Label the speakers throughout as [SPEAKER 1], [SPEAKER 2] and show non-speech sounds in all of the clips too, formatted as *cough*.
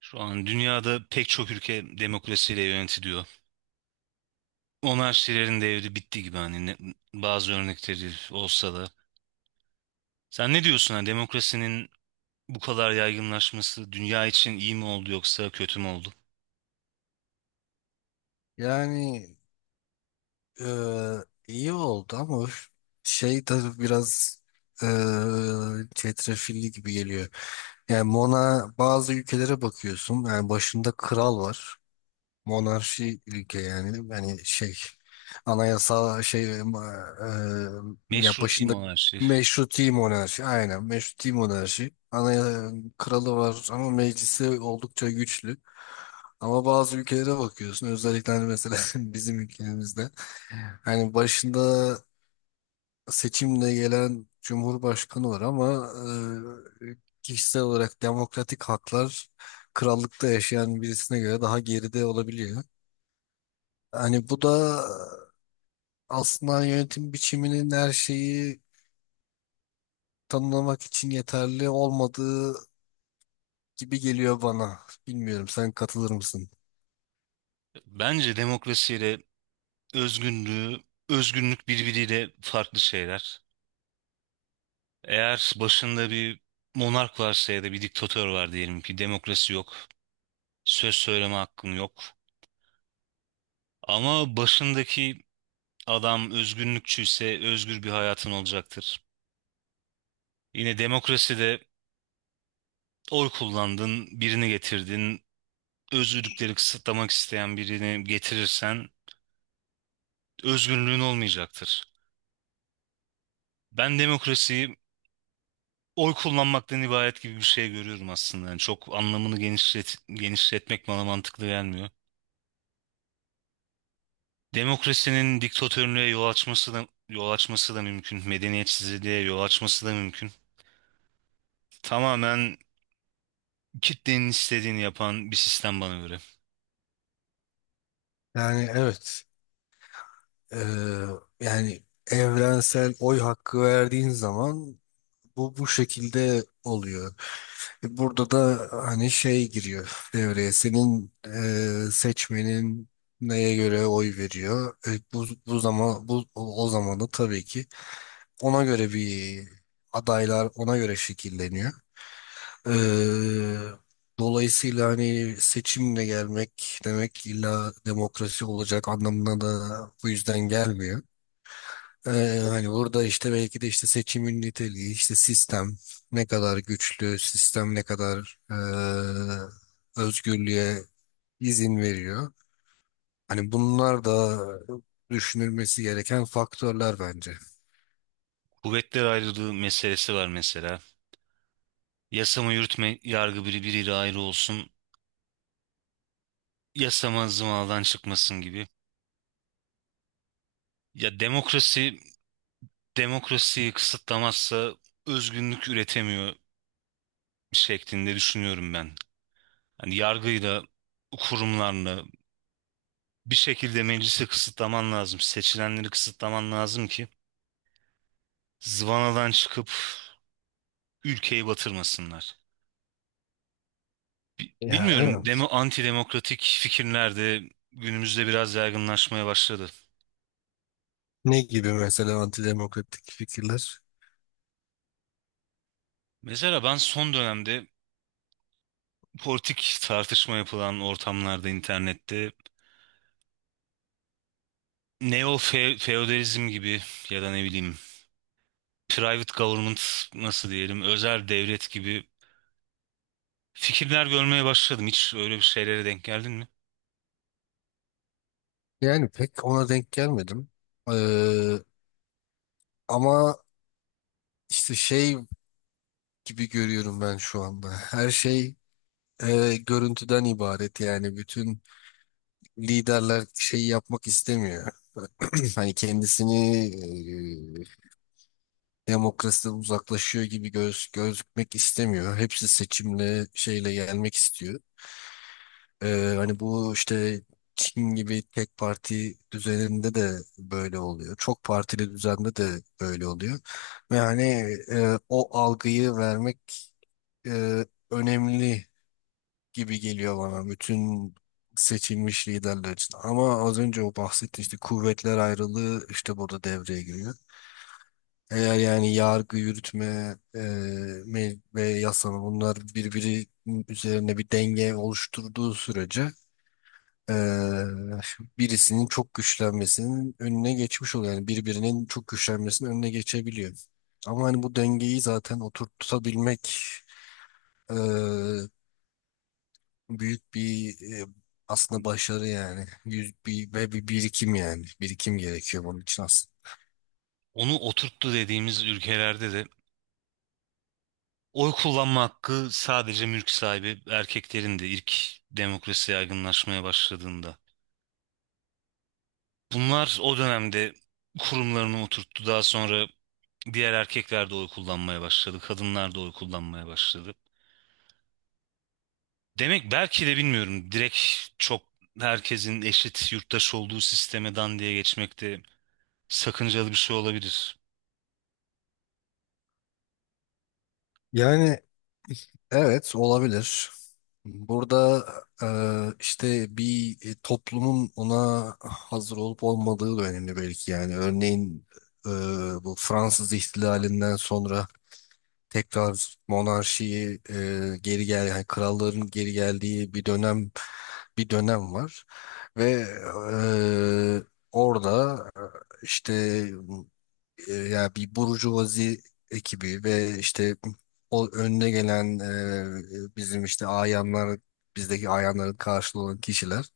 [SPEAKER 1] Şu an dünyada pek çok ülke demokrasiyle yönetiliyor. Monarşilerin devri bitti gibi hani bazı örnekleri olsa da. Sen ne diyorsun hani demokrasinin bu kadar yaygınlaşması dünya için iyi mi oldu yoksa kötü mü oldu?
[SPEAKER 2] Yani iyi oldu ama öf- şey tabii biraz çetrefilli gibi geliyor. Yani Mona bazı ülkelere bakıyorsun. Yani başında kral var, monarşi ülke, anayasa ya
[SPEAKER 1] Meşruti
[SPEAKER 2] başında
[SPEAKER 1] monarşi.
[SPEAKER 2] meşruti monarşi, aynen meşruti monarşi, kralı var ama meclisi oldukça güçlü. Ama bazı ülkelere bakıyorsun, özellikle hani mesela *laughs* bizim ülkemizde hani başında seçimle gelen cumhurbaşkanı var ama e, kişisel olarak demokratik haklar krallıkta yaşayan birisine göre daha geride olabiliyor. Hani bu da aslında yönetim biçiminin her şeyi tanımlamak için yeterli olmadığı gibi geliyor bana. Bilmiyorum, sen katılır mısın?
[SPEAKER 1] Bence demokrasiyle özgünlüğü, özgünlük birbiriyle farklı şeyler. Eğer başında bir monark varsa ya da bir diktatör var diyelim ki demokrasi yok, söz söyleme hakkın yok. Ama başındaki adam özgürlükçüyse özgür bir hayatın olacaktır. Yine demokraside oy kullandın, birini getirdin. Özgürlükleri kısıtlamak isteyen birini getirirsen özgürlüğün olmayacaktır. Ben demokrasiyi oy kullanmaktan ibaret gibi bir şey görüyorum aslında. Yani çok anlamını genişlet, genişletmek bana mantıklı gelmiyor. Demokrasinin diktatörlüğe yol açması da mümkün. Medeniyetsizliğe yol açması da mümkün. Tamamen kitlenin istediğini yapan bir sistem bana göre.
[SPEAKER 2] Yani evet eee, yani evrensel oy hakkı verdiğin zaman bu şekilde oluyor. E, burada da hani şey giriyor devreye, senin seçmenin neye göre oy veriyor. E, bu zaman bu o o zaman da tabii ki ona göre bir, adaylar ona göre şekilleniyor. Ee, Dolayısıyla hani seçimle gelmek demek illa demokrasi olacak anlamına da bu yüzden gelmiyor. Ee, Hani burada işte belki de işte seçimin niteliği, işte sistem ne kadar güçlü, sistem ne kadar e, özgürlüğe izin veriyor. Hani bunlar da düşünülmesi gereken faktörler bence.
[SPEAKER 1] Kuvvetler ayrılığı meselesi var mesela. Yasama yürütme yargı biri biriyle ayrı olsun. Yasama zımaldan çıkmasın gibi. Ya demokrasi demokrasiyi kısıtlamazsa özgünlük üretemiyor şeklinde düşünüyorum ben. Hani yargıyla kurumlarla bir şekilde meclisi kısıtlaman lazım. Seçilenleri kısıtlaman lazım ki zıvanadan çıkıp ülkeyi batırmasınlar.
[SPEAKER 2] Ya,
[SPEAKER 1] Bilmiyorum,
[SPEAKER 2] evet.
[SPEAKER 1] anti demokratik fikirler de günümüzde biraz yaygınlaşmaya başladı.
[SPEAKER 2] Ne gibi mesela antidemokratik fikirler?
[SPEAKER 1] Mesela ben son dönemde politik tartışma yapılan ortamlarda internette feodalizm gibi ya da ne bileyim private government nasıl diyelim özel devlet gibi fikirler görmeye başladım. Hiç öyle bir şeylere denk geldin mi?
[SPEAKER 2] Yani pek ona denk gelmedim. Ee, Ama işte şey gibi görüyorum ben şu anda. Her şey e, görüntüden ibaret. Yani bütün liderler şeyi yapmak istemiyor. *clears throat* Hani kendisini e, demokrasiden uzaklaşıyor gibi gözükmek istemiyor. Hepsi seçimle şeyle gelmek istiyor. Hani bu işte Çin gibi tek parti düzeninde de böyle oluyor. Çok partili düzende de böyle oluyor. Ve hani e, o algıyı vermek e, önemli gibi geliyor bana bütün seçilmiş liderler için. Ama az önce o bahsetti, işte kuvvetler ayrılığı işte burada devreye giriyor. Eğer yani yargı, yürütme ve yasama, bunlar birbiri üzerine bir denge oluşturduğu sürece eee, birisinin çok güçlenmesinin önüne geçmiş oluyor. Yani birbirinin çok güçlenmesinin önüne geçebiliyor. Ama hani bu dengeyi zaten oturtabilmek eee, büyük bir aslında başarı yani. Yüz, bir, ve bir birikim yani. Birikim gerekiyor bunun için aslında.
[SPEAKER 1] Onu oturttu dediğimiz ülkelerde de oy kullanma hakkı sadece mülk sahibi erkeklerin de ilk demokrasi yaygınlaşmaya başladığında. Bunlar o dönemde kurumlarını oturttu. Daha sonra diğer erkekler de oy kullanmaya başladı. Kadınlar da oy kullanmaya başladı. Demek belki de bilmiyorum. Direkt çok herkesin eşit yurttaş olduğu sisteme dan diye geçmek de sakıncalı bir şey olabilir.
[SPEAKER 2] Yani evet, olabilir. Burada e, işte bir e, toplumun ona hazır olup olmadığı da önemli belki yani. Örneğin e, bu Fransız ihtilalinden sonra tekrar monarşiyi e, geri gel yani kralların geri geldiği bir dönem, bir dönem var ve orada işte ya bir burjuvazi ekibi ve işte o önüne gelen e, bizim işte ayanlar, bizdeki ayanların karşılığı olan kişiler,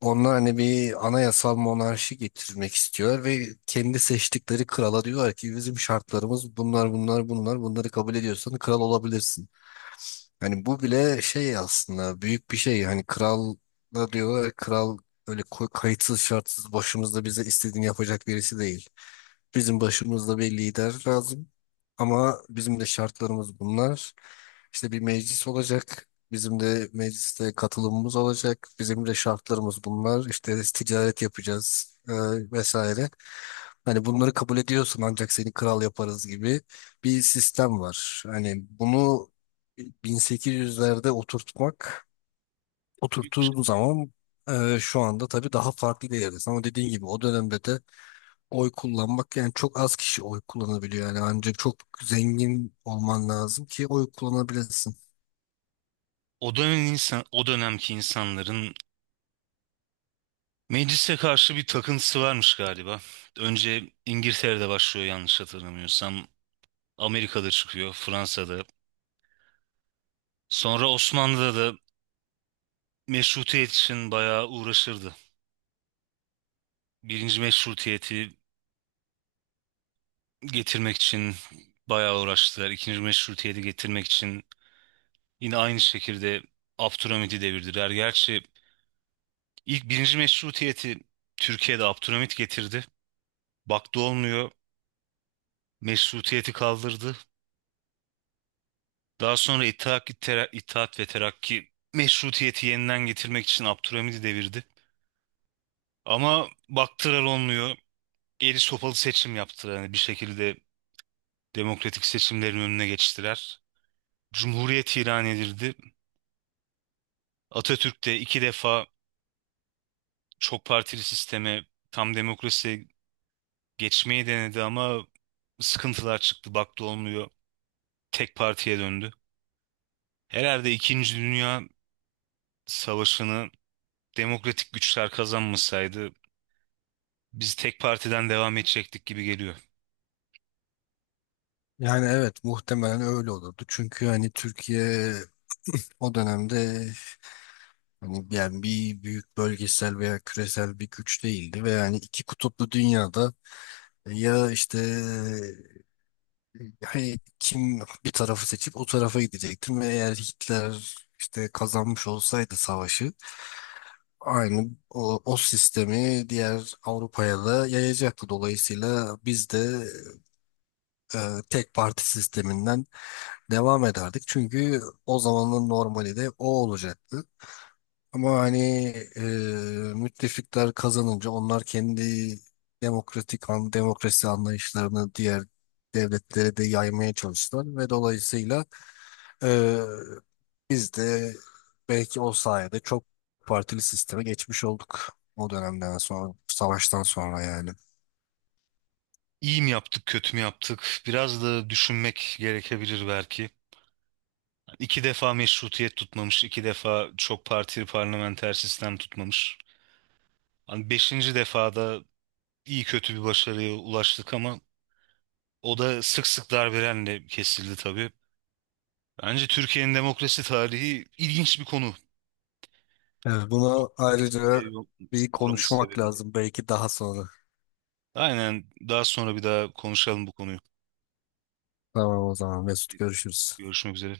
[SPEAKER 2] onlar hani bir anayasal monarşi getirmek istiyor ve kendi seçtikleri krala diyorlar ki bizim şartlarımız bunlar bunlar bunlar, bunları kabul ediyorsan kral olabilirsin. Hani bu bile şey aslında, büyük bir şey. Hani kral da diyorlar, kral öyle kayıtsız şartsız başımızda bize istediğini yapacak birisi değil. Bizim başımızda bir lider lazım. Ama bizim de şartlarımız bunlar. İşte bir meclis olacak. Bizim de mecliste katılımımız olacak. Bizim de şartlarımız bunlar. İşte ticaret yapacağız vesaire. Hani bunları kabul ediyorsun ancak seni kral yaparız gibi bir sistem var. Hani bunu 1800'lerde oturttuğun zaman, e, şu anda tabii daha farklı bir yerdesin. Ama dediğin gibi o dönemde de oy kullanmak yani, çok az kişi oy kullanabiliyor. Yani ancak çok zengin olman lazım ki oy kullanabilesin.
[SPEAKER 1] O dönem insan, o dönemki insanların meclise karşı bir takıntısı varmış galiba. Önce İngiltere'de başlıyor yanlış hatırlamıyorsam. Amerika'da çıkıyor, Fransa'da. Sonra Osmanlı'da da meşrutiyet için bayağı uğraşırdı. Birinci meşrutiyeti getirmek için bayağı uğraştılar. İkinci Meşrutiyet'i getirmek için yine aynı şekilde Abdülhamit'i devirdiler. Gerçi ilk birinci Meşrutiyet'i Türkiye'de Abdülhamit getirdi. Baktı olmuyor. Meşrutiyet'i kaldırdı. Daha sonra İttihat ve Terakki Meşrutiyet'i yeniden getirmek için Abdülhamit'i devirdi. Ama baktılar olmuyor. Eli sopalı seçim yaptılar. Yani bir şekilde demokratik seçimlerin önüne geçtiler. Cumhuriyet ilan edildi. Atatürk de iki defa çok partili sisteme, tam demokrasiye geçmeyi denedi ama sıkıntılar çıktı. Baktı olmuyor. Tek partiye döndü. Herhalde İkinci Dünya Savaşı'nı demokratik güçler kazanmasaydı biz tek partiden devam edecektik gibi geliyor.
[SPEAKER 2] Yani evet, muhtemelen öyle olurdu. Çünkü hani Türkiye o dönemde hani yani bir büyük bölgesel veya küresel bir güç değildi ve yani iki kutuplu dünyada ya işte, hani kim bir tarafı seçip o tarafa gidecektim ve eğer Hitler işte kazanmış olsaydı savaşı, aynı o sistemi diğer Avrupa'ya da yayacaktı. Dolayısıyla biz de e, tek parti sisteminden devam ederdik. Çünkü o zamanın normali de o olacaktı. Ama hani e, müttefikler kazanınca onlar kendi demokrasi anlayışlarını diğer devletlere de yaymaya çalıştılar ve dolayısıyla Ee, biz de belki o sayede çok partili sisteme geçmiş olduk. O dönemden sonra, savaştan sonra yani.
[SPEAKER 1] İyi mi yaptık, kötü mü yaptık? Biraz da düşünmek gerekebilir belki. İki defa meşrutiyet tutmamış, iki defa çok partili parlamenter sistem tutmamış. Hani beşinci defada iyi kötü bir başarıya ulaştık ama o da sık sık darbelerle kesildi tabii. Bence Türkiye'nin demokrasi tarihi ilginç bir konu.
[SPEAKER 2] Evet,
[SPEAKER 1] Çok
[SPEAKER 2] bunu ayrıca
[SPEAKER 1] kesintiye
[SPEAKER 2] bir
[SPEAKER 1] uğraması
[SPEAKER 2] konuşmak
[SPEAKER 1] sebebiyle.
[SPEAKER 2] lazım belki daha sonra.
[SPEAKER 1] Aynen daha sonra bir daha konuşalım bu konuyu.
[SPEAKER 2] Tamam o zaman Mesut, görüşürüz.
[SPEAKER 1] Görüşmek üzere.